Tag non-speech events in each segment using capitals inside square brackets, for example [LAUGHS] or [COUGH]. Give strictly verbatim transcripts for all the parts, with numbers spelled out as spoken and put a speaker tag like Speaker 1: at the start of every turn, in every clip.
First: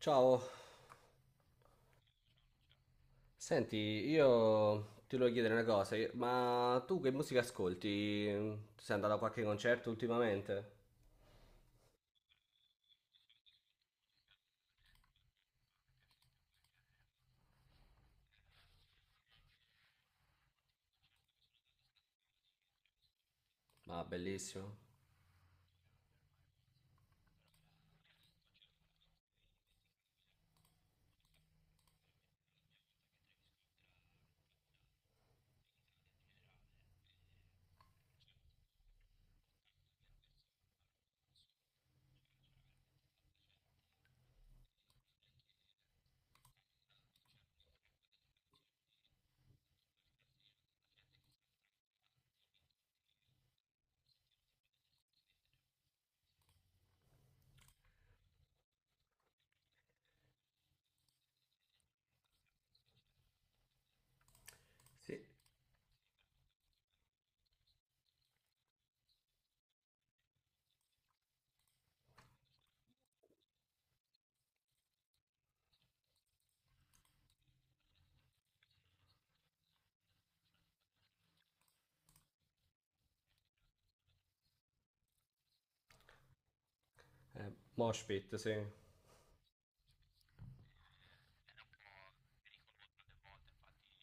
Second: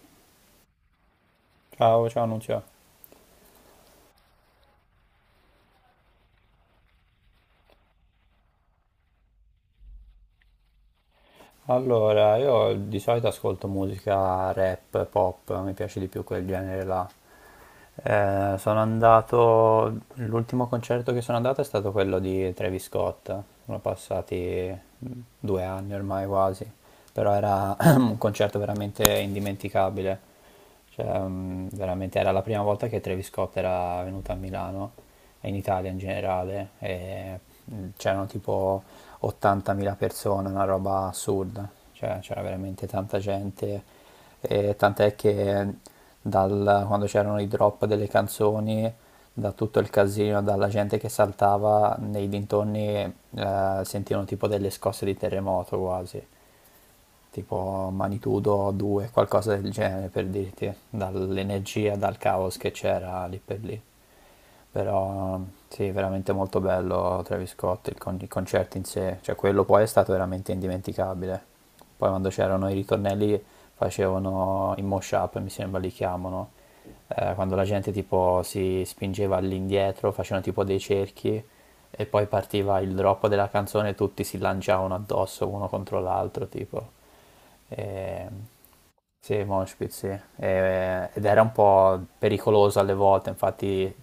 Speaker 1: Ciao,
Speaker 2: Ciao, ciao Nunzio.
Speaker 1: senti, io ti volevo chiedere una cosa, io- ma tu che musica ascolti? Sei andato a qualche concerto ultimamente?
Speaker 2: Allora, io di solito ascolto musica rap, pop, mi piace di più quel genere là. Eh, sono andato, l'ultimo concerto che sono andato è stato quello di Travis Scott, sono
Speaker 1: Ah, bellissimo.
Speaker 2: passati mm, due anni ormai quasi, però era [CLEARS THROAT] un concerto veramente indimenticabile. Cioè, mm, veramente era la prima volta che Travis Scott era venuto a Milano e in Italia in generale. E mm, c'erano tipo ottantamila persone, una roba assurda. Cioè, c'era veramente tanta gente. E tant'è che dal- quando c'erano i drop delle canzoni, da tutto il casino, dalla gente che saltava nei dintorni, eh, sentivano tipo delle scosse di terremoto quasi tipo magnitudo due, qualcosa del genere per dirti, dall'energia, dal caos che c'era lì per lì.
Speaker 1: Sì.
Speaker 2: Però sì, veramente molto bello Travis Scott, il, con- i concerti in sé, cioè quello poi è stato veramente indimenticabile. Poi quando c'erano i ritornelli facevano i mosh up, mi sembra li chiamano, eh, quando la gente tipo si spingeva all'indietro, facevano tipo dei cerchi e poi partiva il drop della canzone e tutti si lanciavano addosso uno contro l'altro, tipo.
Speaker 1: Eh,
Speaker 2: E...
Speaker 1: Moshpit, sì. Eh,
Speaker 2: Sì, mosh pit, sì. E- Ed era un po' pericoloso alle volte, infatti,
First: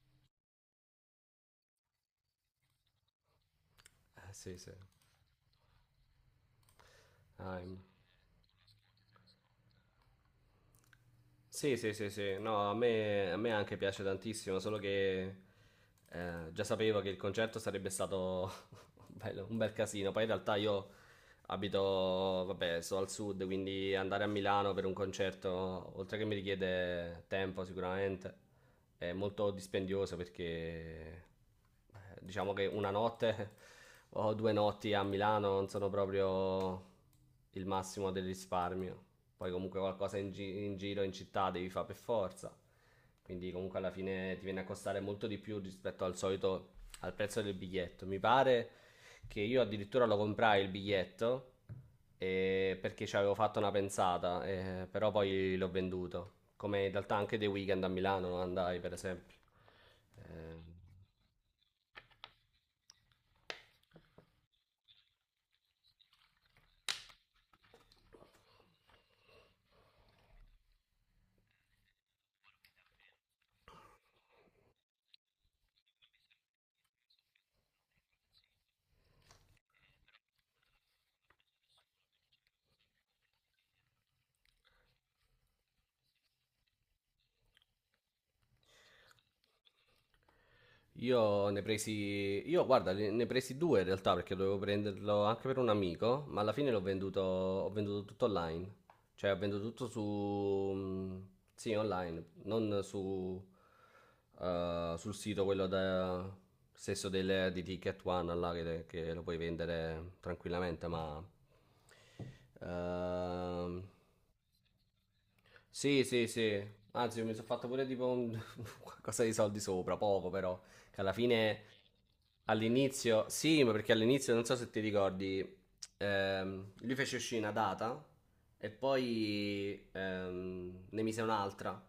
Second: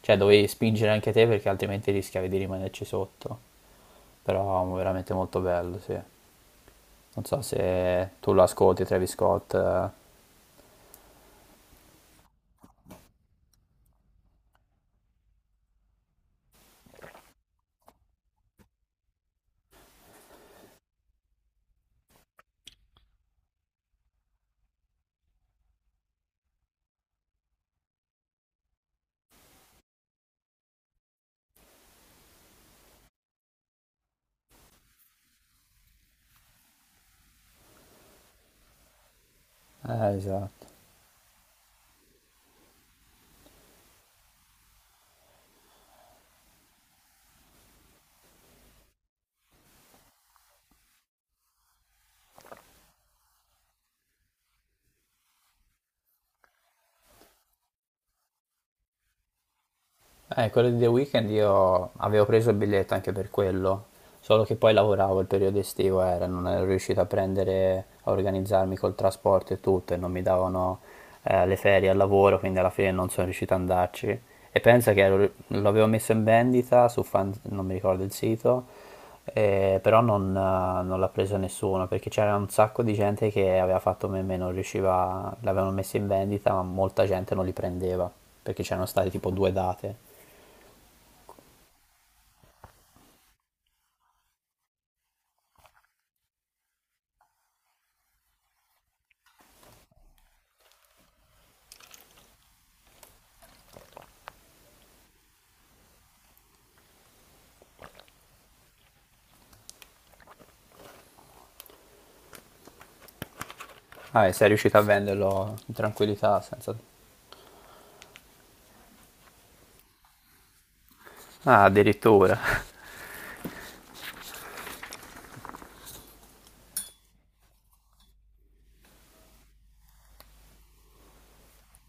Speaker 2: cioè dovevi spingere anche te perché altrimenti rischiavi di rimanerci sotto.
Speaker 1: sì,
Speaker 2: Però
Speaker 1: sì.
Speaker 2: veramente molto bello, sì. Non so
Speaker 1: Ah,
Speaker 2: se tu lo ascolti, Travis Scott. Eh,
Speaker 1: Sì, sì, sì, sì. No, a me, a me anche piace tantissimo, solo che eh, già sapevo che il concerto sarebbe stato [LAUGHS] bello, un bel casino. Poi in realtà io abito, vabbè, sto al sud, quindi andare a Milano per un concerto, oltre che mi richiede tempo sicuramente, è molto dispendioso perché eh, diciamo che una notte [LAUGHS] o due notti a Milano non sono proprio il massimo del risparmio. Poi comunque qualcosa in, gi-
Speaker 2: esatto.
Speaker 1: in giro in città devi fare per forza. Quindi comunque alla fine ti viene a costare molto di più rispetto al solito al prezzo del biglietto. Mi pare che io addirittura lo comprai il biglietto eh, perché ci avevo fatto una pensata, eh, però poi l'ho venduto. Come in realtà anche dei weekend a Milano non andai, per esempio.
Speaker 2: Eh,
Speaker 1: Eh,
Speaker 2: quello di The Weeknd io avevo preso il biglietto anche per quello, solo che poi lavoravo il periodo estivo, era, non ero riuscito a prendere, a organizzarmi col trasporto e tutto, e non mi davano eh, le ferie al lavoro, quindi alla fine non sono riuscito ad andarci. E pensa che ero- l'avevo messo in vendita su fan, non mi ricordo il sito, eh, però non, eh, non l'ha preso nessuno, perché c'era un sacco di gente che aveva fatto meme, non riusciva, l'avevano messo in vendita, ma molta gente non li prendeva, perché c'erano state tipo due date.
Speaker 1: Io ne presi, io guarda, ne ne presi due in realtà perché dovevo prenderlo anche per un amico, ma alla fine l'ho venduto, ho venduto tutto online. Cioè, ho venduto tutto su, mm, sì, online, non su, eh, sul sito quello da, stesso del, di Ticket One là, che, che lo puoi vendere tranquillamente, ma ehm,
Speaker 2: Ah, e sei riuscito a venderlo in
Speaker 1: sì, sì,
Speaker 2: tranquillità senza...
Speaker 1: sì. Anzi, io mi sono fatto pure tipo un [LAUGHS] qualcosa di soldi sopra, poco però, che alla fine
Speaker 2: Ah, addirittura.
Speaker 1: all'inizio, sì, ma perché all'inizio non so se ti ricordi, ehm, lui fece uscire una data e poi ehm, ne mise un'altra.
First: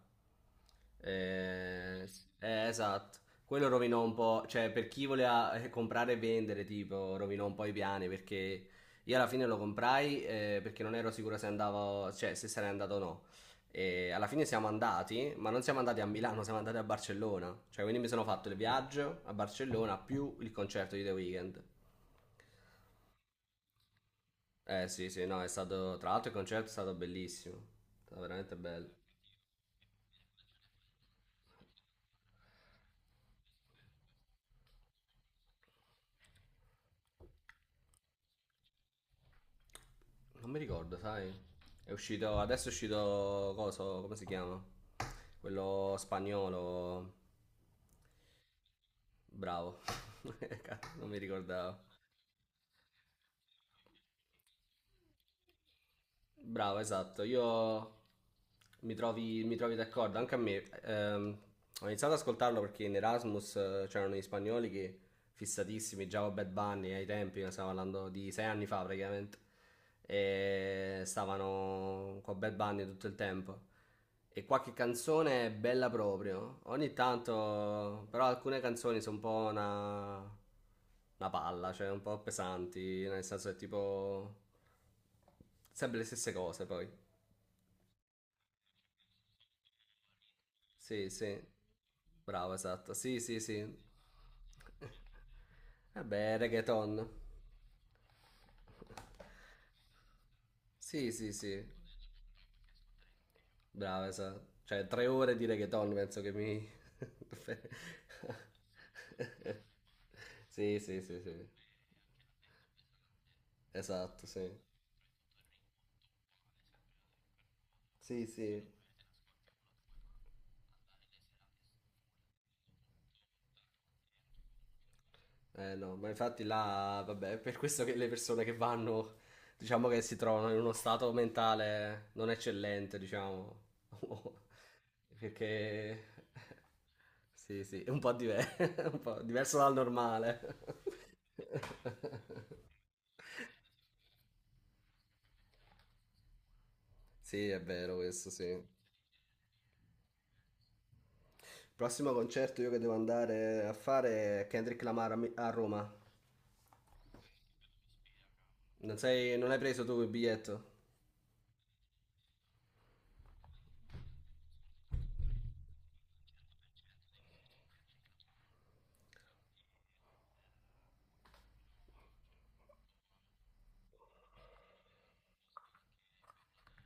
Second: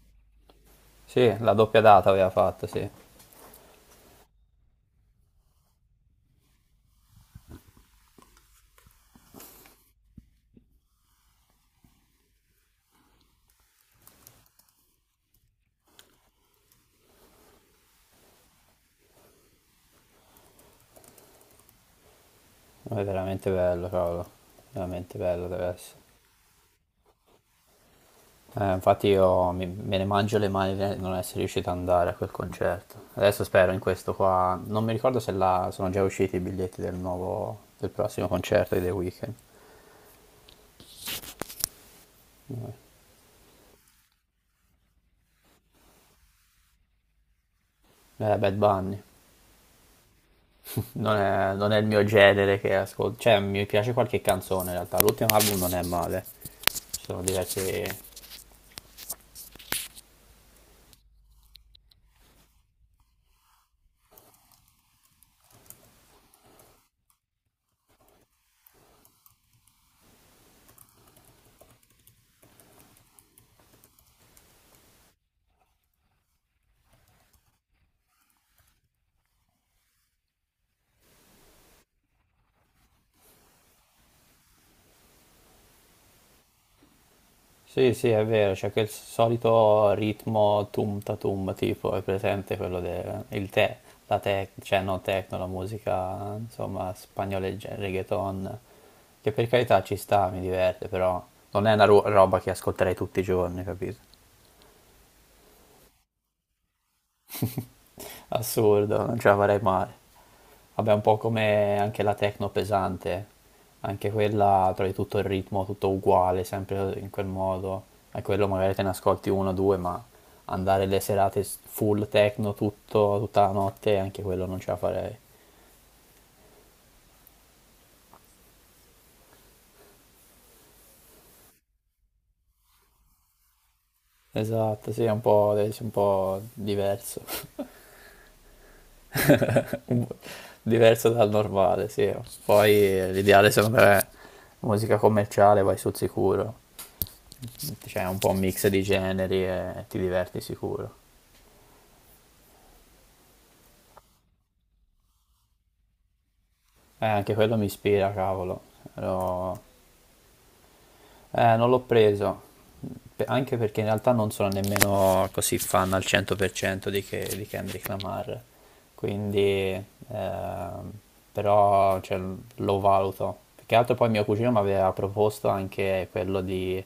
Speaker 2: Sì, la doppia
Speaker 1: Eh,
Speaker 2: data
Speaker 1: s-
Speaker 2: aveva fatto,
Speaker 1: eh,
Speaker 2: sì. Ma
Speaker 1: esatto. Quello rovinò un po', cioè per chi voleva eh, comprare e vendere, tipo, rovinò un po' i piani perché io alla fine lo comprai eh, perché non ero sicuro se andavo, cioè se sarei andato o no. E alla fine siamo andati, ma non siamo andati a Milano, siamo andati a Barcellona. Cioè, quindi mi sono fatto il viaggio a Barcellona più il concerto di The Weeknd.
Speaker 2: è veramente bello, cavolo.
Speaker 1: Eh sì,
Speaker 2: Veramente
Speaker 1: sì, no, è
Speaker 2: bello deve
Speaker 1: stato.
Speaker 2: essere.
Speaker 1: Tra l'altro il concerto è stato bellissimo. È stato veramente
Speaker 2: Eh,
Speaker 1: bello.
Speaker 2: infatti io mi- me ne mangio le mani di non essere riuscito ad andare a quel concerto. Adesso spero in questo qua... Non mi ricordo se la... sono già usciti i biglietti del nuovo... del prossimo concerto di The Weeknd.
Speaker 1: Non mi ricordo, sai? È uscito. Adesso è uscito. Coso, come si chiama? Quello spagnolo.
Speaker 2: Eh, Bad Bunny.
Speaker 1: Bravo. [LAUGHS] Cazzo, non
Speaker 2: Non
Speaker 1: mi
Speaker 2: è, non è
Speaker 1: ricordavo.
Speaker 2: il mio genere che ascolto. Cioè, mi piace qualche canzone in realtà. L'ultimo album non è male.
Speaker 1: Bravo,
Speaker 2: Ci sono
Speaker 1: esatto.
Speaker 2: diverse.
Speaker 1: Io mi trovi, mi trovi d'accordo, anche a me. Ehm, ho iniziato ad ascoltarlo perché in Erasmus eh, c'erano gli spagnoli che fissatissimi già con Bad Bunny ai tempi, stiamo parlando di sei anni fa praticamente, e stavano con Bad Bunny tutto il tempo. E qualche canzone è bella proprio, ogni tanto, però alcune canzoni sono un po' una, una palla, cioè un po' pesanti, nel senso è tipo sempre le stesse cose poi.
Speaker 2: Sì, sì, è vero, c'è quel solito ritmo tum
Speaker 1: Sì,
Speaker 2: ta
Speaker 1: sì,
Speaker 2: tum, tipo, è
Speaker 1: bravo,
Speaker 2: presente quello
Speaker 1: esatto, sì,
Speaker 2: del
Speaker 1: sì,
Speaker 2: il
Speaker 1: sì.
Speaker 2: te, la tec, cioè non techno, la
Speaker 1: [LAUGHS]
Speaker 2: musica,
Speaker 1: Vabbè,
Speaker 2: insomma,
Speaker 1: reggaeton.
Speaker 2: spagnoleggia, reggaeton, che per carità ci sta, mi diverte,
Speaker 1: Sì,
Speaker 2: però
Speaker 1: sì, sì.
Speaker 2: non è una ro- roba che ascolterei tutti i giorni, capito?
Speaker 1: Brava, esatto. Cioè, tre ore di reggaeton penso che mi... [LAUGHS]
Speaker 2: Assurdo, non ce la farei mai.
Speaker 1: Sì,
Speaker 2: Vabbè,
Speaker 1: sì,
Speaker 2: un po'
Speaker 1: sì, sì.
Speaker 2: come anche la techno pesante, anche
Speaker 1: Esatto, sì.
Speaker 2: quella trovi tutto il ritmo, tutto uguale, sempre in quel modo. E
Speaker 1: Sì,
Speaker 2: quello
Speaker 1: sì.
Speaker 2: magari te ne ascolti uno o due, ma andare le serate s- full techno tutto, tutta la notte, anche quello non ce la farei.
Speaker 1: Eh no, ma infatti là, vabbè, è per questo che le persone che vanno, diciamo che si trovano in uno stato mentale non eccellente, diciamo.
Speaker 2: Esatto, sì, è
Speaker 1: [LAUGHS]
Speaker 2: un po', deve essere un
Speaker 1: Perché...
Speaker 2: po' diverso.
Speaker 1: Sì, sì, è un po' diver- [LAUGHS] un po' diverso dal
Speaker 2: [LAUGHS] Un po'
Speaker 1: normale.
Speaker 2: diverso dal normale, sì.
Speaker 1: [LAUGHS]
Speaker 2: Poi eh, l'ideale secondo me è musica commerciale, vai sul sicuro.
Speaker 1: Sì, è vero
Speaker 2: Cioè, un
Speaker 1: questo,
Speaker 2: po' un
Speaker 1: sì.
Speaker 2: mix di generi e ti diverti sicuro.
Speaker 1: Prossimo concerto io che devo andare a fare è Kendrick Lamar a, Mi- a Roma.
Speaker 2: Eh, anche quello mi ispira, cavolo.
Speaker 1: Non, sei- non hai
Speaker 2: Lo-
Speaker 1: preso tu il biglietto?
Speaker 2: eh, non l'ho preso, Pe- anche perché in realtà non sono nemmeno così fan al cento per cento di, che- di Kendrick Lamar. Quindi, ehm, però, cioè, lo valuto. Più che altro poi mio cugino mi aveva proposto anche quello di,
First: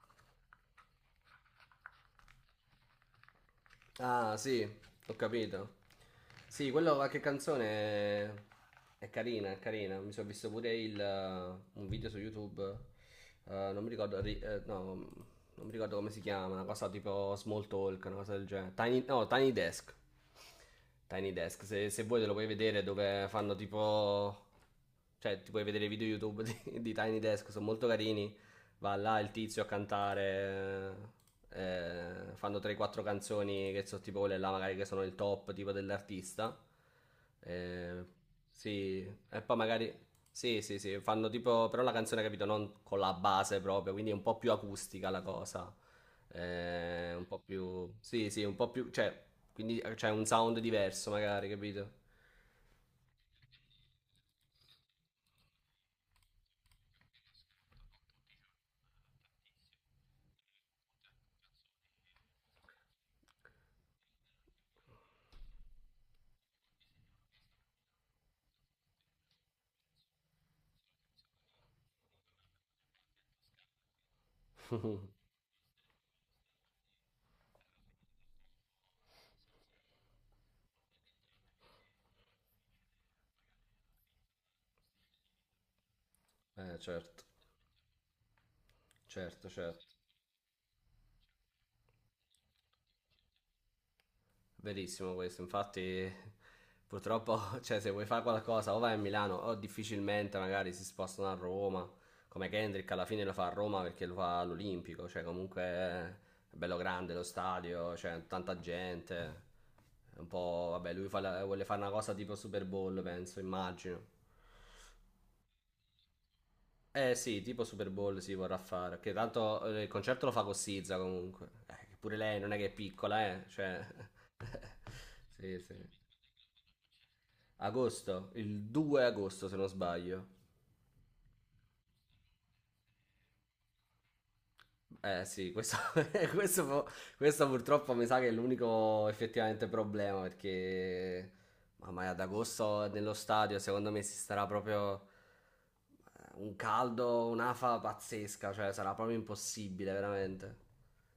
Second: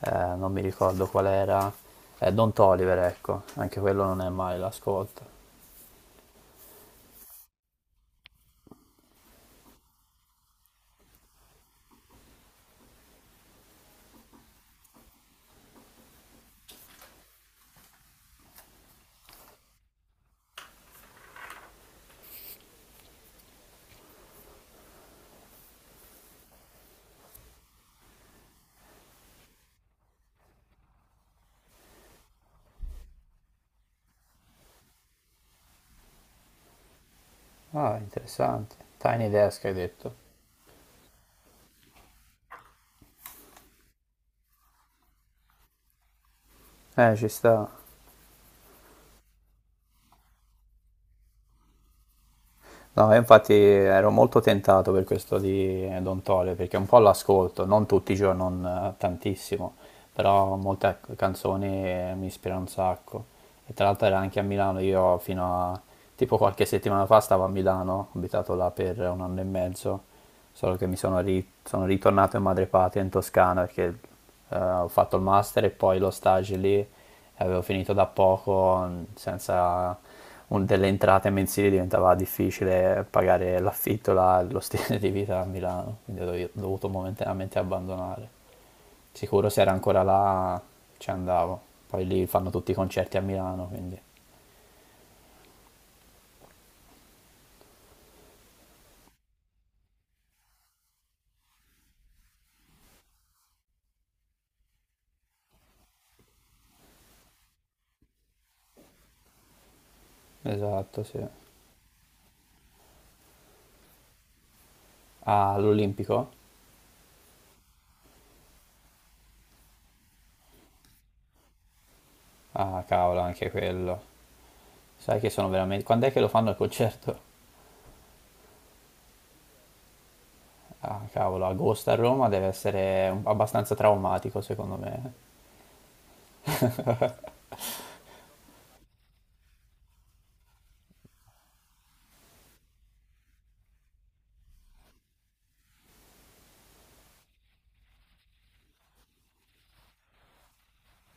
Speaker 2: eh, non mi ricordo qual era, eh, Don Toliver, ecco. Anche quello non è
Speaker 1: Ah,
Speaker 2: male
Speaker 1: sì, ho
Speaker 2: l'ascolto.
Speaker 1: capito. Sì, quello qualche canzone è, è carina, è carina. Mi sono visto pure il, eh, un video su YouTube. eh, non mi ricordo, ri- eh, no, non mi ricordo come si chiama, una cosa tipo Small Talk, una cosa del genere. Tiny, no, Tiny Desk. Tiny Desk, se, se vuoi te lo puoi vedere dove fanno tipo... Cioè, ti puoi vedere i video YouTube [LAUGHS] di, di Tiny Desk, sono molto carini. Va là il tizio a cantare. eh, eh, fanno tre quattro canzoni che sono tipo quelle là, magari che sono il top tipo dell'artista.
Speaker 2: Ah,
Speaker 1: Eh,
Speaker 2: interessante.
Speaker 1: sì,
Speaker 2: Tiny
Speaker 1: e poi
Speaker 2: Desk hai
Speaker 1: magari.
Speaker 2: detto.
Speaker 1: Sì, sì, sì, fanno tipo. Però la canzone, capito, non con la base proprio, quindi è un po' più acustica la cosa. Eh,
Speaker 2: Eh,
Speaker 1: un
Speaker 2: ci
Speaker 1: po'
Speaker 2: sta.
Speaker 1: più. Sì, sì, un po' più. Cioè, quindi c'è un sound diverso, magari, capito?
Speaker 2: No, io infatti ero molto tentato per questo di Don Tole, perché un po' l'ascolto, non tutti i giorni, non eh, tantissimo, però molte ac- canzoni eh, mi ispirano un sacco. E tra l'altro era anche a Milano, io fino a tipo qualche settimana fa stavo a Milano, ho abitato là per un anno e mezzo, solo che mi sono, ri- sono ritornato in madrepatria in Toscana perché eh, ho fatto il master e poi lo stage lì e avevo finito da poco, mh, senza un- delle entrate mensili diventava difficile pagare l'affitto, la- lo stile di vita a Milano, quindi ho dovi-
Speaker 1: Eh,
Speaker 2: dovuto
Speaker 1: certo,
Speaker 2: momentaneamente abbandonare.
Speaker 1: certo,
Speaker 2: Sicuro se era
Speaker 1: certo.
Speaker 2: ancora là ci andavo, poi lì fanno tutti i concerti a Milano, quindi...
Speaker 1: Verissimo questo, infatti purtroppo, [LAUGHS] cioè, se vuoi fare qualcosa o vai a Milano o difficilmente magari si spostano a Roma, come Kendrick alla fine lo fa a Roma perché lo fa all'Olimpico, cioè comunque è bello grande lo stadio, c'è tanta gente, è un po', vabbè,
Speaker 2: Esatto,
Speaker 1: lui fa
Speaker 2: sì.
Speaker 1: la- vuole fare una cosa tipo Super Bowl, penso, immagino.
Speaker 2: Ah, all'Olimpico?
Speaker 1: Eh sì, tipo Super Bowl si vorrà fare, che tanto eh, il concerto lo fa con Sizza comunque, Eh, che pure lei non è che è
Speaker 2: Ah, cavolo,
Speaker 1: piccola, eh,
Speaker 2: anche
Speaker 1: cioè...
Speaker 2: quello.
Speaker 1: [LAUGHS]
Speaker 2: Sai che sono
Speaker 1: Sì, sì.
Speaker 2: veramente... Quando è che lo fanno il concerto?
Speaker 1: Agosto, il due agosto se non sbaglio.
Speaker 2: Ah, cavolo, agosto a Roma deve essere un- abbastanza traumatico, secondo me.
Speaker 1: Eh sì, questo, [LAUGHS] questo fu- questo purtroppo mi sa che è l'unico effettivamente problema perché mamma mia, ad agosto nello stadio secondo me si starà proprio eh, un caldo, un'afa pazzesca, cioè sarà proprio impossibile veramente.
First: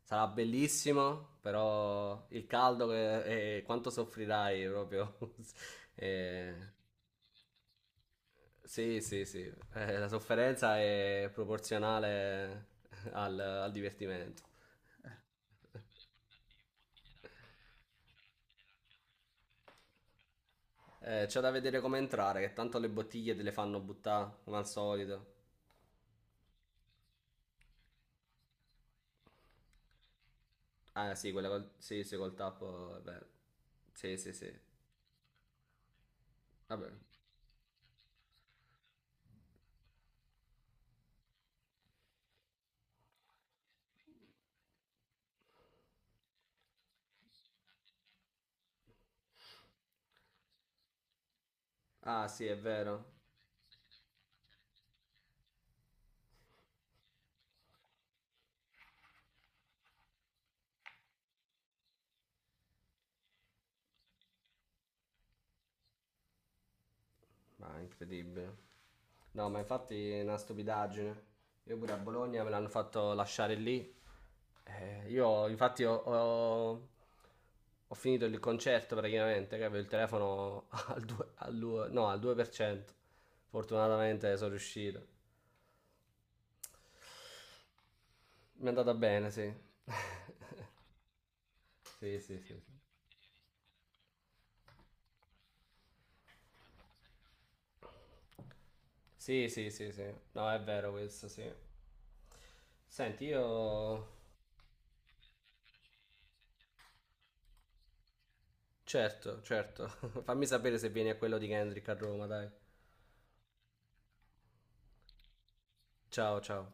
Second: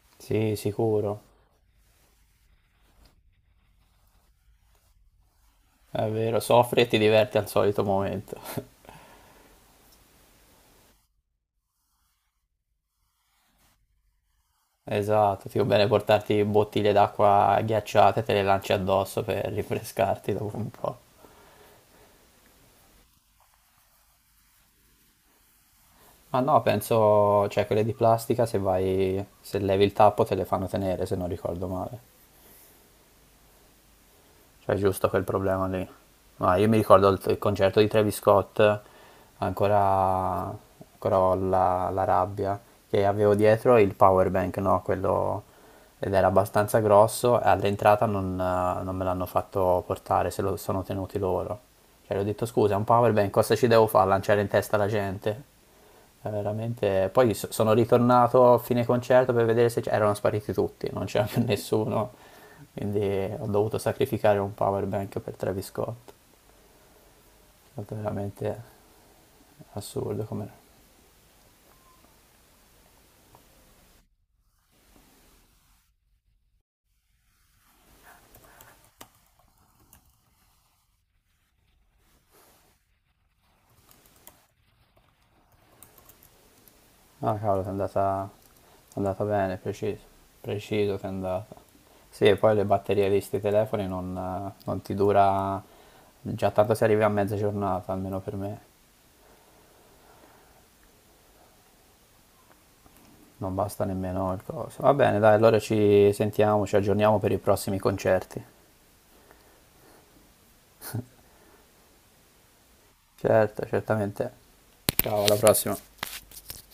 Speaker 1: Sarà
Speaker 2: Sì, sicuro.
Speaker 1: bellissimo, però il caldo che- e quanto soffrirai proprio [LAUGHS]
Speaker 2: È vero,
Speaker 1: eh,
Speaker 2: soffri e ti diverti al solito momento. [LAUGHS]
Speaker 1: Sì, sì, sì. Eh, la sofferenza è proporzionale al, al divertimento.
Speaker 2: Esatto, ti va bene portarti bottiglie d'acqua ghiacciate, te le lanci addosso per rinfrescarti dopo un po'.
Speaker 1: Eh, c'è da vedere come entrare, che tanto le bottiglie te le fanno buttare, come al solito.
Speaker 2: Ma no, penso, cioè quelle di plastica, se vai, se levi il tappo te le fanno tenere,
Speaker 1: Ah,
Speaker 2: se non
Speaker 1: sì, quella
Speaker 2: ricordo
Speaker 1: col,
Speaker 2: male.
Speaker 1: sì, sì, col tappo, è vero. Sì, sì, sì.
Speaker 2: Cioè, è giusto quel problema lì. No, io mi
Speaker 1: Vabbè.
Speaker 2: ricordo il, il concerto di Travis Scott, ancora, ancora ho la, la rabbia, che avevo dietro il power bank, no? Quello, ed era abbastanza grosso, e all'entrata non, eh, non me l'hanno fatto portare, se lo sono tenuti loro. Cioè, gli ho
Speaker 1: Ah, sì,
Speaker 2: detto,
Speaker 1: è
Speaker 2: scusa, è un
Speaker 1: vero.
Speaker 2: power bank, cosa ci devo fare? Lanciare in testa la gente? È veramente... Poi so- sono ritornato a fine concerto per vedere se c- erano spariti tutti, non c'era più nessuno, quindi ho dovuto sacrificare un power bank per Travis Scott.
Speaker 1: Ma
Speaker 2: È stato
Speaker 1: incredibile.
Speaker 2: veramente
Speaker 1: No, ma infatti è
Speaker 2: assurdo
Speaker 1: una
Speaker 2: come...
Speaker 1: stupidaggine. Io pure a Bologna me l'hanno fatto lasciare lì. Eh, io infatti ho, ho- ho finito il concerto praticamente, che avevo il telefono [LAUGHS] al due, al due, no, al due per cento. Fortunatamente sono riuscito.
Speaker 2: Ah, cavolo, ti è andata...
Speaker 1: Mi è andata
Speaker 2: è andata
Speaker 1: bene, sì.
Speaker 2: bene, preciso,
Speaker 1: [LAUGHS]
Speaker 2: preciso ti è andata.
Speaker 1: Sì,
Speaker 2: Sì, e
Speaker 1: sì, sì.
Speaker 2: poi le batterie di sti telefoni non, non ti dura... Già tanto si arriva a mezza giornata, almeno per me.
Speaker 1: Sì, sì, sì, sì. No, è vero questo, sì. Senti,
Speaker 2: Non basta
Speaker 1: io.
Speaker 2: nemmeno il coso. Va bene, dai, allora ci sentiamo, ci aggiorniamo per i prossimi concerti.
Speaker 1: Certo, certo. [LAUGHS] Fammi sapere se vieni a quello di Kendrick a Roma, dai.
Speaker 2: Certo, certamente. Ciao, alla prossima.
Speaker 1: Ciao, ciao.